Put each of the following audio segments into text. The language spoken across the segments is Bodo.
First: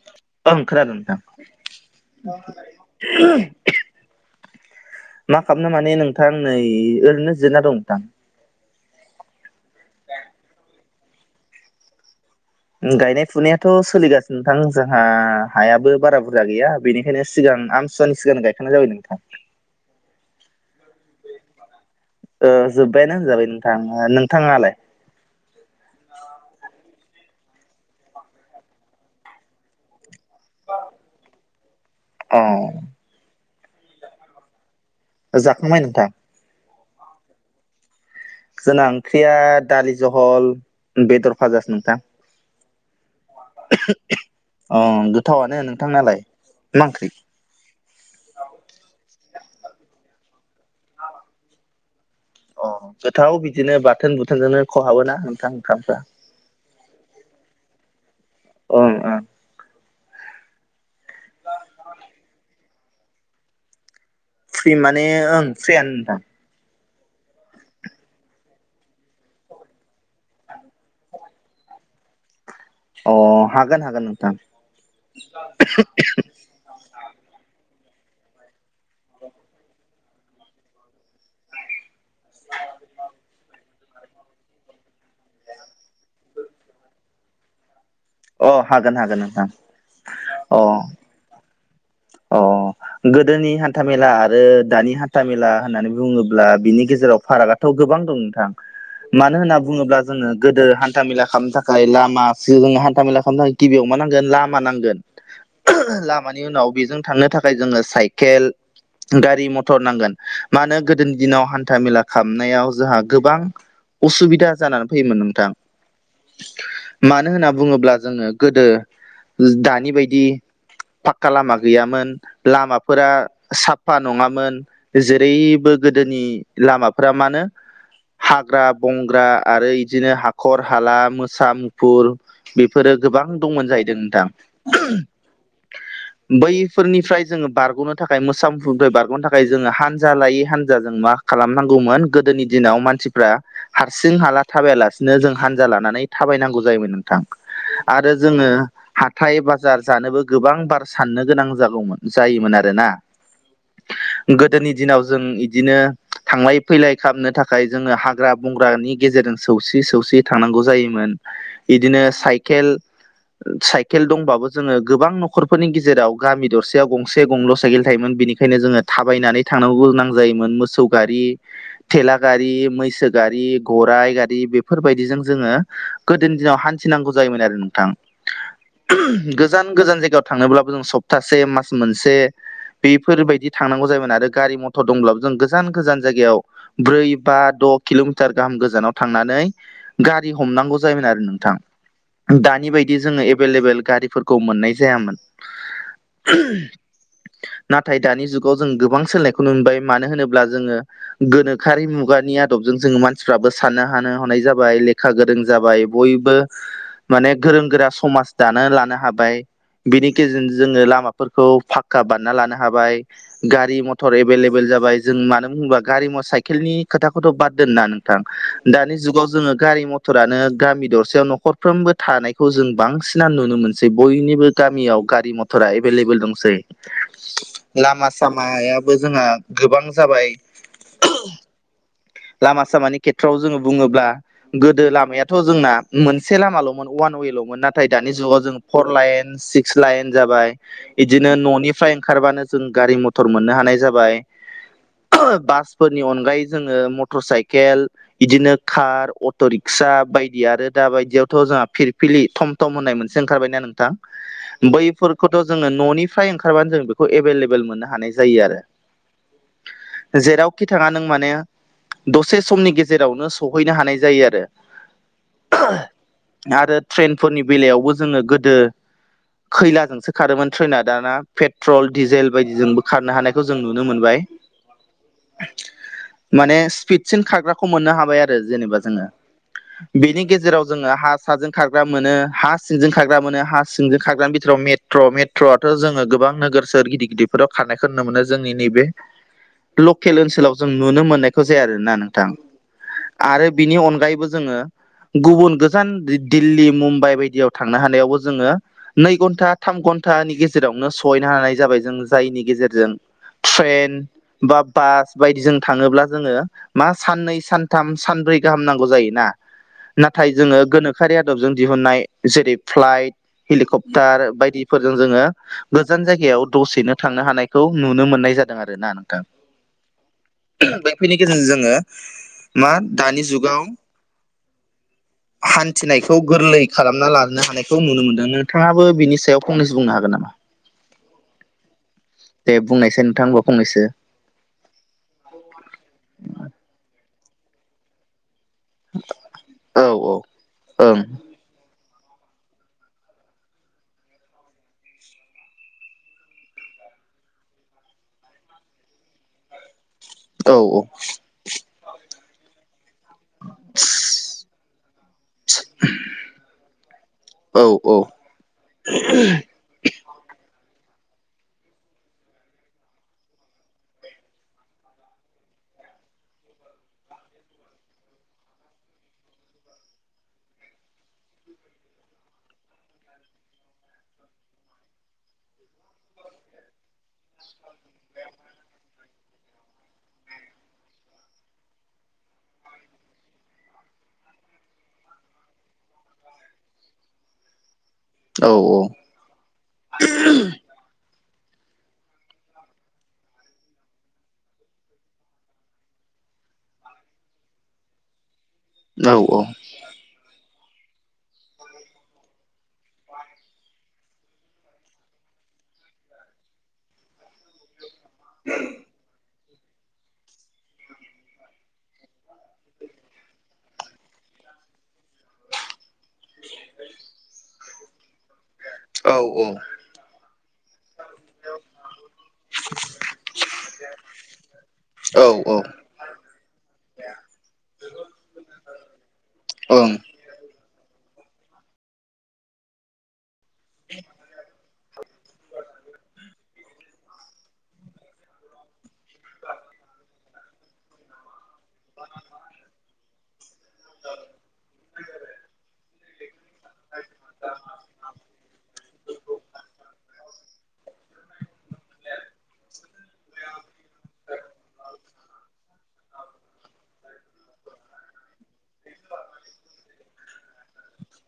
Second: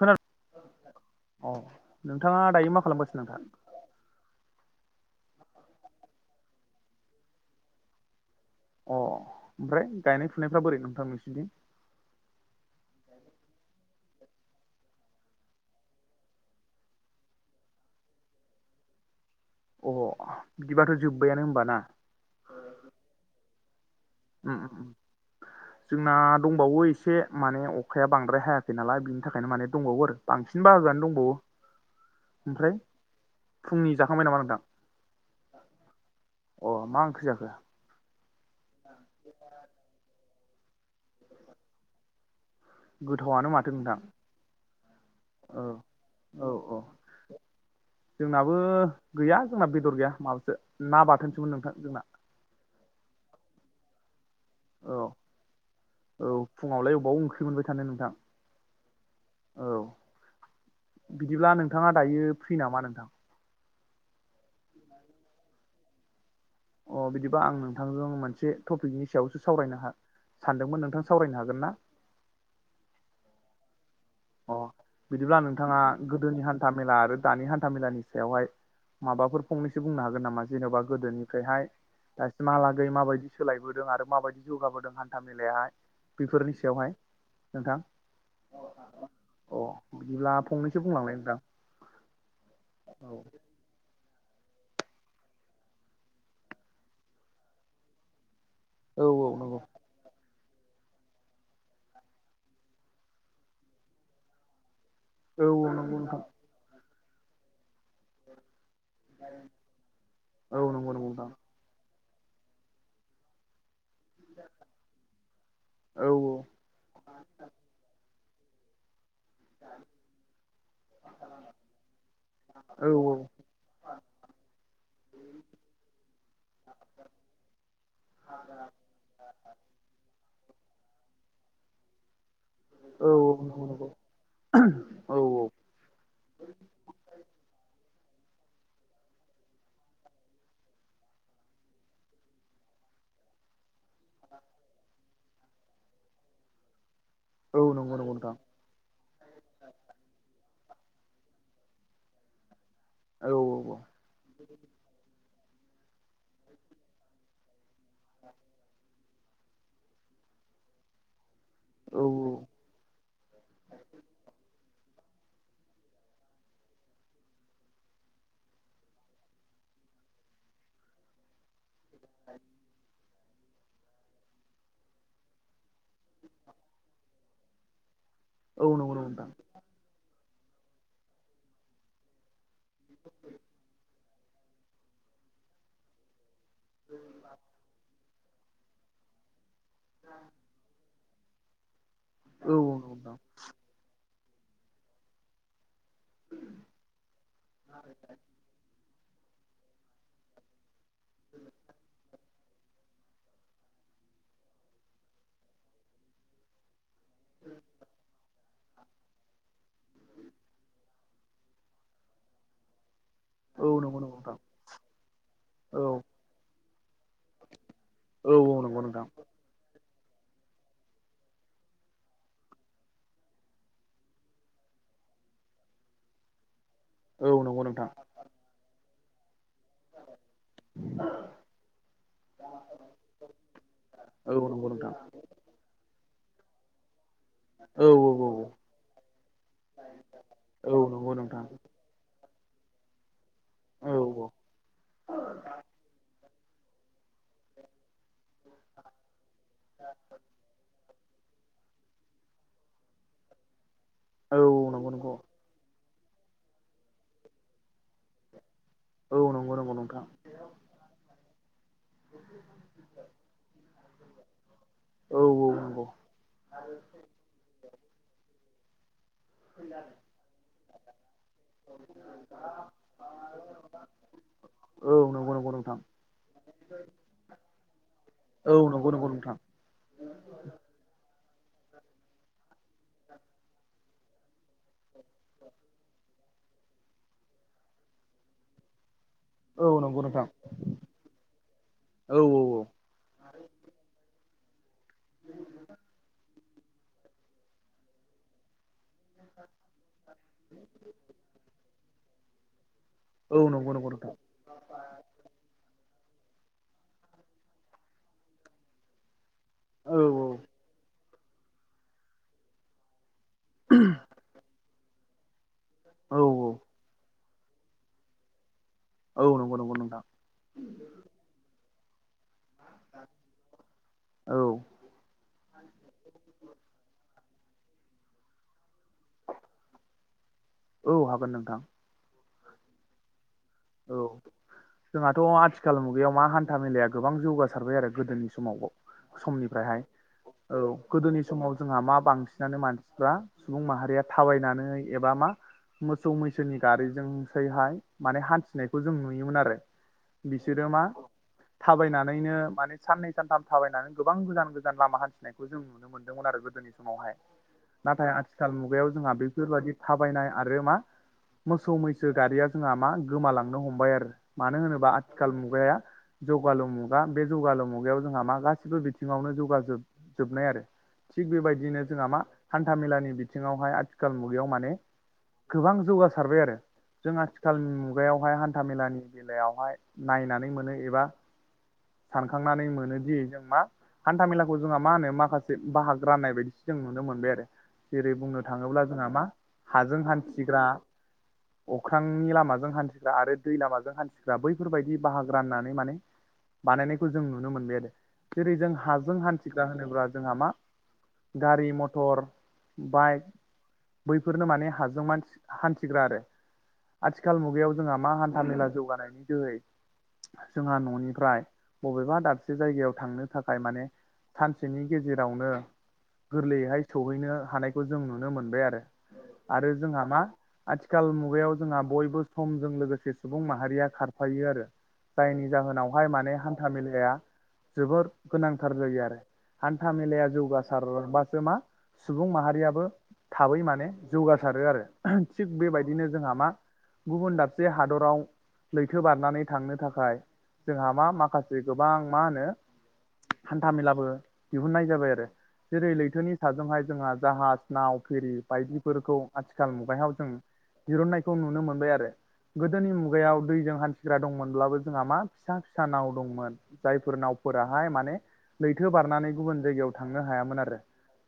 खोनादों ओं खोनादों नोंथां। अ नोंथाङा दायो मा खालामगासिनो नोंथां मा खालामनो माने नोंथां नै ओरैनो जिरायना दं नोंथां। अ ओमफ्राय गायनाय फुनायफ्रा बोरै नोंथां नोंसिनि गायनाय फुनायाथ' सोलिगासिनो नोंथां जोंहा हायाबो बारा बुरजा गैया बेनिखायनो सिगां सिननो गायखांनाय जाबाय नोंथां। अ बिदिबाथ' जोब्बायआनो होमबा ना। ओ जोब्बायानो होनजाबाय नोंथां ओ नों उम- उम। जोंना दंबावो एसे माने अखाया बांद्राय हायाखै नालाय बिनि थाखायनो माने दंबावो आरो बांसिन बाहागोानो दंबावो अ ओमफ्राय फुंनि जाखांबाय नामा नोंथां जाखांबाय नोंथां अ मा ओंख्रि जाखो जोंना ओंख्रिया दालि जहल बेदर फाजासो नोंथां गोथावआानो माथो नोंथां ओं गोथावनो औ नोंथांनाालाय औ औ मां ओंख्रि जोंनाबो गैया जोंना बेदर गैया माबासो ना बाथोनसोमोन नोंथां जोंना अ गोथाव बिदिनो बाथोन बुथोनजोंनो औ खहाबोना नोंथां ओंखामफ्रा औ फुङावलाय अबाव ओंख्रिमोनबाय थानो नोंथां ओं‌ओं औ बिदिब्ला नोंथाङा दायो फ्रि नामा नोंथां फ्रि माने ओं फ्रियानो नोंथां अ बिदिबा आं नोंथांजों मोनसे टपिकनि सायावसो सावरायनो हा सानदोंमोन नोंथां सावरायनो हागोन ना? अ हागोन हागोन नोंथां अ बिदिब्ला नोंथाङा गोदोनि हान हान्था मेला आरो दानि हान्था मेलानि सायावहाय माबाफोर फंनैसो बुंनो हागोन नामा जेन'बा गोदोनिफ्रायहाय दासिमहालागै माबायदि सोलायबोदों आरो माबायदि जौगाबोदों हान्था मेलायाहाय बेफोरनि सायावहाय नोंथां अ हागोन हागोन नों अ बिदिब्ला फंनैसो बुंलांनाय नोंथां अ औ गोदोनि नि हान्था मेला आरो दानि हान्था मेला होननानै बुङोब्ला बिनि गेजेराव फारागथ' गोबां दं नोंथां औ औ मानो होनना नंगौ बुङोब्ला जोङो गोदो हान्था मेला खालामनो थाखाय लामा जोङो हान्था मेला खालामनो थाखाय गिबियाव मा नांगोन लामा नांगोन औ औ नंगौ नोंथां लामानि उनाव बेजों थांनो थाखाय जोङो साइकेल गारि मथर नांगोन औ मानो नंगौ नंगौ गोदोनि नोंथां दिनाव हान्था मेला हाबनायाव जोंहा गोबां उसुबिदा जानानै फैयोमोन नोंथां औ मानो होनना बुङोब्ला जोङो गोदो दानि बायदि पक्का लामा गैयामोन औ लामाफोरा साफा नङामोन जेरैबो गोदोनि लामाफोरा मानो हाग्रा बंग्रा आरो इदिनो हाखर हाला मोसा मु फुर बेफोरो औ गोबां औ नंगौ दंमोन नंगौ जाहैदों नोंथां औ बैफोरनिफ्राय जोङो बारग'नो थाखाय मोसा मुसुरनिफ्राय बारग'नो थाखाय जोङो हानजा लायै हानजाज जों मा खालामनांगौमोन गोदोनि दिनाव मानसिफ्रा हारसिं हाला थाबायालासिनो जों हानजा लानानै थाबायनांगौ जायोमोन थां औ नंगौ नंगौ आरो नोंथां जोङो हाथाय बाजार जानोबो गोबां बार साननो गोनां जागौमोन जायोमोन आरो ना औ औ औ गोदोनि दिनाव जों बिदिनो थांलाय फैलाय खालामनो थाख थाखाय जोङो हाग्रा बंग्रानि गेजेरजों सौसि सौसि थांनांगौ जायोमोन औ बिदिनो साइप औ खेल साइखेल दंबो जो गोबां नख'र फोरनि गेजेराव गामि दरसेयाव गंसे गंल' साइकेल थायोमोन बेनिखायनो जोङो थाबायनानै थांनांग गोनां जायोमोनो मोस मोसौ गारि थेलागारि मैसो गारि गराइ गारि बेफोरबायदिजों जोङो गोदोनि दिनाव हान्थिनांगौ जायोमोन आरो नोंथां औ नंगौ नंगौ नोंथां गोजान गोजान जायगायाव थांनोब्लाबो जों सप्तासे मास मोनसे बेफोरबायदि थांनांगौ जायोमोन आरो गारि मथर गथ' दंब्लाबो जों गोजान गोजान जायगायाव ब्रै बा द' किल'मिटार गाहाम गोजानाव थांनानै गारि हमनांगौ जायोमोन आरो नोंथां औ दानि औ नंगौ बायदि नोंथां जोङो एभेलेबेल गारिफोर खौ मोननाय जायामोन। नाथाय दानि जुगाव जों गोबां सोलोंनायखौ नुबाय मानो होनोब्ला जोङो गोनोखोरि मुगानिया आदबजों जोङो मानसिफ्राबो साननो हानो हानाय जाबाय लेखा गोरों जाबाय बयबो माने गोरों गोरा समाज दानो लानो हाबाय। बिनि गेजेरजों जोङो लामाफोरखौ फाखक्का बान्ना लानो हाबाय औ गारि नंगौ नंगौ मथर नोंथां एभेलेबेल जाबाय जों मानो बुंबा औ गारि म साइकेलनि खोथाखौथ' बाददोंनना नों औ औ नंगौ दानि नोंथां जुगाव जोङो गारि मथर टरानो गामि दरसेायाव न'खरफ्रोमबो थानायखौ जों बांसिना नुनो मोनसै बयनिबो गामियाव गारि मथरा एभेलेबल दंसै लामा लामायाबो जोंहा गोबां जाबाय। औ लामा सामानि खेथ्रआव जोङो बुङोब्ला औ नंगौ गोदो नोंथां लामाया थ जोंना मोनसे लामाल'मोन वान वेल'। नाथाय दानि जुगाव जों औ फर लाइन सिक्स लाइन जाबाय। नंगौ बिदिनो नोंथां न'निफ्राय ओंखारबानो जों गारि मथर मोननो हानाय औ जाबाय बासफोरनि अनगायै जोङो मटर साइकेल केल बिदिनो कार अट' रिक्सा बायदि आरो दा बायदियावथ' जोंहा फिरफिलि थम थम होननाय मोनसे ओंखारबायनाा नोंथां औ नंगौ नोंथां औ नंगौ नंगौ बैफोरखौ थ' जोङो न'निफ्राय ओंखारबानो जों बेखौ एभेलेबल मोननो हानाय जायो आरो औ नंगौ नंगौ नोंथा। खि थाङा नों माने दसे समनि गेजेरावनो सहैनो हानाय जायो आरो औ औ नंगौ आरो ट्रेनफोरनि बेलायावबो जोङो गोदो खैलाजोंसो खारोमोन ट्रैना दाना पेट्रल डिजेल बायदिजोंबो खारनो हानायखौ जों नुनो मोनबाय। औ नंगौ नंगौ नंथां। फिडसिन खाराग्राखौ मोननो हाबाय आरो जेनेबा जोङो नंगौ नोंथां बेनि गेजेराव जोङो हा साजों खारग्रा मोनो हा सिंजों खारग्रा मोनो हा सिंजों खारग्रानि बिथोराव मेट मेट्र' मेट्र' आथ' जोङोबां नोगोर सोर गिदिर गिदिरफोराव खारानायखौ नुनो मोनो जोंनि नैबे औ नंगौ लकेल नोंथां ओनसोलाव जों नुनो मोननायखौ जाया आरोना औ नोंथां। आरो बिनि अनगायैबो जोङो गुबुन गोजान दिल्ली मुम्बाइ बायदियाव थांनो हानायावबो जोङो नै घन्टा थाम घन्टानि गेजेरावनो सहैनो हानाय जाबाय जों जायनि गेजेरजों औ नंगौ नंगौ ट्रेन नोंथां बा बास बायदिजों थाङोब्ला जों मा सानै सानथाम सानब्रै गाहाम नंगौ जोना औ ना औ नायथ जों गोनो सोरखारि आदबजों दिहुननाय जेरै फ्लाइट हेलिकप्टार बायदिफोरजों जोङो गोजान औ जायगायाव दसेनो थांनो हानायखौ नुनो मोननाय जादों आर ना नों औ नंगौ नंगौ नोंथां। बैफोनि गेजेरजों जोङो मा दानि जुगाव औ हान्थिनायखौ गोरलै खालामना ला हानाय खौ नुनो मोनदों नोंथाङाबो बिनि सायाव फंनैसो बुंनो हागोन नामा? औ हागोन नोंथां दे बुंनायसै नोंथां बा फंनसै। ओ जोंहाथ' आथिखाल मुगायाव मा हान्था मेलाया गोबां जौगासारबाय आरो गोदोनि समाव समनिफ्रायहाय औ ओं गोदोनि समाव जोंहा मा बांसिनानो मानसि फ्रा सुबुं माहारिया थाबायनानै एबा मा मोसौ मैसोनि गारिजोंसैहाय माने हान्थिनायखौ जों नुयोमोन आरो औ बिसोरो औ मा थाबायनानैनो माने साननै सानथाम थाबायनानै गोबां गोजान गोजान लामा हान्थिनायखौ जों नुनो मोनदोंमोन आरो गोदोनि समावहाय औ नाथाय आथिखाल मुगायाव जोंहा बेफोरबायादि थाबायनाय आरो मा मोसौ मैसो गारिया जोंहा मा गोमालांनो हमबाय आरो मानो होनोबा आथिखाल मुगाया। जौगालु मुगा बे जौगालु मुगायाव जोंहा मा गासिबो बिथिङावनो जौगाजोब जोबनाय आरो थिग बेबायदिनो जोंहा मा हान्था मेलानि बिथिङावहाय आथिखाल मुगायाव माने गोबां जौगासारबाय आरो जों आथिखालनि मु खुगायावहाय हान्था मेलानि बेलायावहाय नायनानै मोनो एबा सानखांनानै मोनोदि जों मा हान्था मेलाखौ जोंहा मा होनो माखासे बाहागो राननाय बायदिसो जों नुनो मोनबाय आरो जेरै बुंनो औ थाङोब्ला जोंहा मा हाजों हान्थिग्रा अख्रांनि लामाजों हान्थिग्रा आरो दै लामाजों हान्थिग्रा बैफोरबायदि बाहागो राननानै माने बानायनायखौ जों नुनो मोनबाय आरो जेरै जों औ हाजों हान्थिग्रा होनोब्ला जोंहा मा गारि मटर बाइक बैफोरनो माने हाजोंसि हान्थिग्रा आरो आथिखाल मुगायाव जोंहा मा हान्था मेला जौगानायनि दोहै जोंहा न'निफ्राय बबेबा दाबसे जायगायाव थांनो थाखाय माने सानसेनि गेजेरावनो गोरलैयैहाय सौहैनो हानाय खौ जों नुनो मोनबाय आरो औ ओं आरो जोंहा मा आथिखाल मुगायाव जोंहा बयबो सुबुं माहारिया खारफायो आरो जायनि औ जाहोनाव बावहाय माने हान्था मेलाया जोबोर गोनांथार जायो आरो हान्था मेलाया जौगासारबासो मा सुबुं माहारियाबो थाबै माने जौगासारो आरो थिग बेबायदिनो जोंहा मा गुबुन दाबसे हादराव लैथो बारनानै थांनो थाखाय जोंहा मा माखासे गोबां मा होनो हान्था मेलाबो दिहुननाय जाबाय आरो जेरै लैथोनि साजोंहाय जोंहा जाहाज नाव फेरि बायदिफोरखौ आथिखाल मुगायाव जों दिरुननायखौ नुनो मोनबाय आरो। गोदोनि मुगायाव दैजों हान्थिग्रा दंमोनब्लाबो जोंहा मा फिसा फिसा नाव दंमोन जायफोर नावफोराहाय माने लैथो बारनानै गुबुन जायगायाव थांनो हायामोन आरो।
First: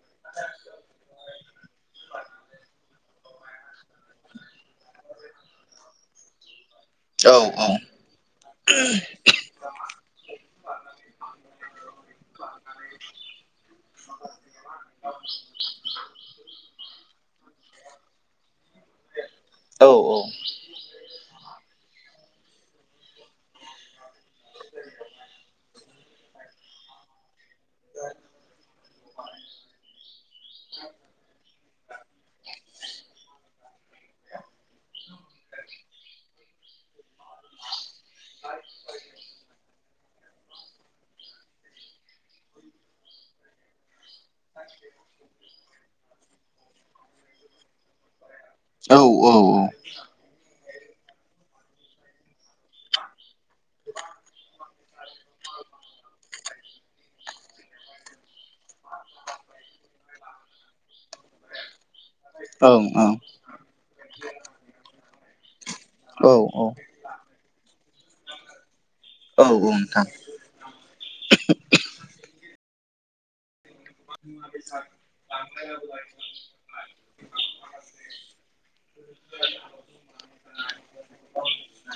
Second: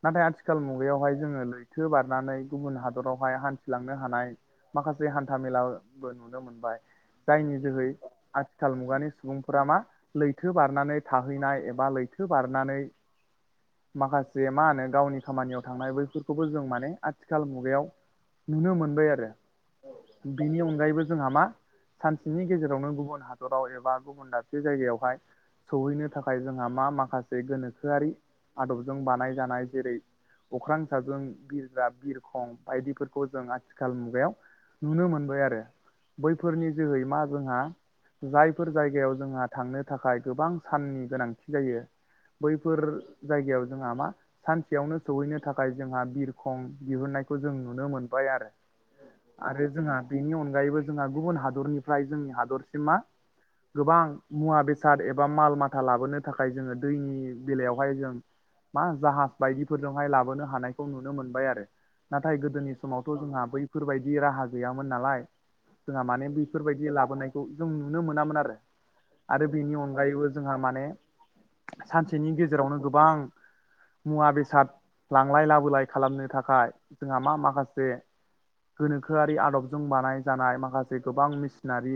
नाथाय आथिखाल मुगायावहाय जोङो लैथो बारनानै गुबुन हादरावहाय हान थिलांनो हानाय माखासे हान्था मेलाबो नुनो मोनबाय जायनि जोहै आथिखाल मुगानि सुबुंफोरा मा लैथो बारनानै थाहैनाय एबा लैथो बारनानै माखासे मा होनो गावनि खामानियाव थांनाय बैफोरखौबो जों माने आथिखाल मुगायाव नुनो मोनबाय आरो। बिनि अनगायैबो जोंहा मा सानसेनि गेजेरावनो गुबुन हादराव एबा गुबुन बे जायगायावहाय सौहैनो थाखाय जोंहा मा माखासे बे गोनोखोआरि आदबजों बानायजानाय जेरै अख्रां साजों बिरग्रा बिरखं बायदिफोरखौ जों आथिखाल मुगायाव नुनो मोनबाय आरो बैफोरनि जोहै मा जोंहा जायफोर जायगायाव जोंहा थांनो थाखाय गोबां साननि गोनांथि जायो बैफोर जायगायाव जोंहा मा सानसेयावनो सहैनो थाखाय जोंहा बिरखं बिहुननायखौ जों नुनो मोनबाय आरो। औ औ आरो जोंहा बेनि अनगायैबो जोंहा गुबुन हादरनिफ्राय जोंनि हादरसिमा गोबां मुवा बेसाद एबा माल माथा लाबोनो थाखाय जोङो दैनि बेलायावहाय जों मा जाहाज बायदिफोरजोंहाय लाबोनो हानायखौ नुनो मोनबाय आरो। नाथाय औ गोदोनि ओं ओं समावथ' जोंहा बैफोरबायदि राहा गैयामोन नालाय जोंहा माने औ औ बेफोरबायदि लाबोनायखौ जों नुनो मोनामोन आरो औ आरो बेनि नोंथां अनगायैबो जोंहा माने सानसेनि गेजेरावनो गोबां मुवा बेसाद लांलाय लाबोलाय खालामनो थाखाय जोंहा मा माखासे गोनोखोआरि आदबजों बानाय जानाय माखासे गोबां मेसिनारि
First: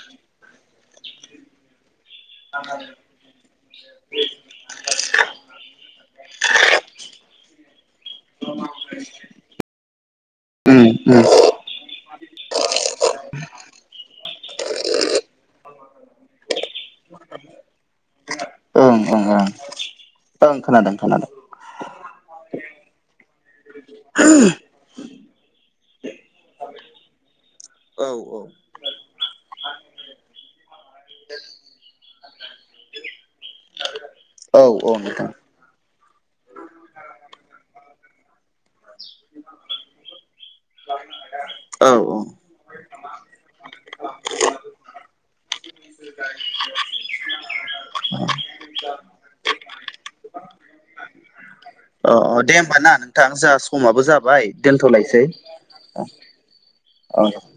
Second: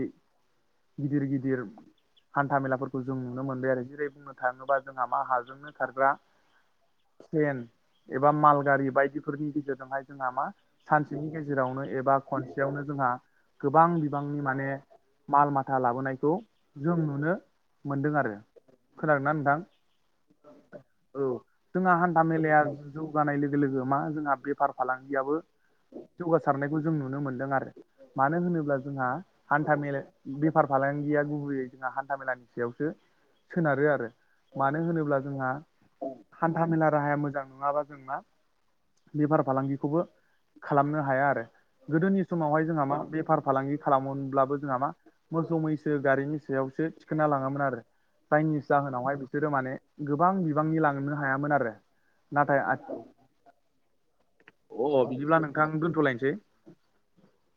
गिदिर गिदिर हान्था मेलाफोरखौ जों नुनो मोनबाय आरो जेरै बुंनो था थाङोबा जोंहा मा हाजोंनो खारग्रा त्रेन एबा माल गारि बायदिफोरनि गेजेरजोंहाय जोंहा मा उम उम सानसेनि जेरावनो एबा खनसेयावनो जोंहा गोबां बिबांनि माने माल माथा लाबोनायखौ जों नुनो मोनदों आरो ओं खोनादों ओं ना ओं नोंथां ओं खोनादों औ खोनादों जोंहा हान्था मेलाया जौगानाय लोगो लोगो मा जोंहा बेफार फालांगियाबो जौगासारनायखौ जों नुनो मोन्दों आरो औ मानो होनोब्ला जोंहा हान्था मेला बेफार फालांगिया गुबैयै जोंहा हान्था मेलानि सायावसो सोनारो आरो। औ मानो औ होनोब्ला नोंथां जोंहा हान्था मेला राहाया मोजां नङाबा जों मा बेफार फालांगिखौबो खालामनो हाया आरो औ औ गोदोनि समावहाय जोंहा मा बेफार फालांगि खालामोमब्लाबो जोंहा मा मोसौ मैसो गारिनि सायावसो थिखोनना लाङोमोन आरो चाइनिस जाहोनावहाय बिसोरो माने गोबां बिबांनि लांनो हायामोन आरो अ दे नाथाय होम्बा ना आथि नोंथां जों समाबो जाबाय अ दोनथ'लायसै बिदिब्ला नोंथां अ दोनथ'लायनोसै औ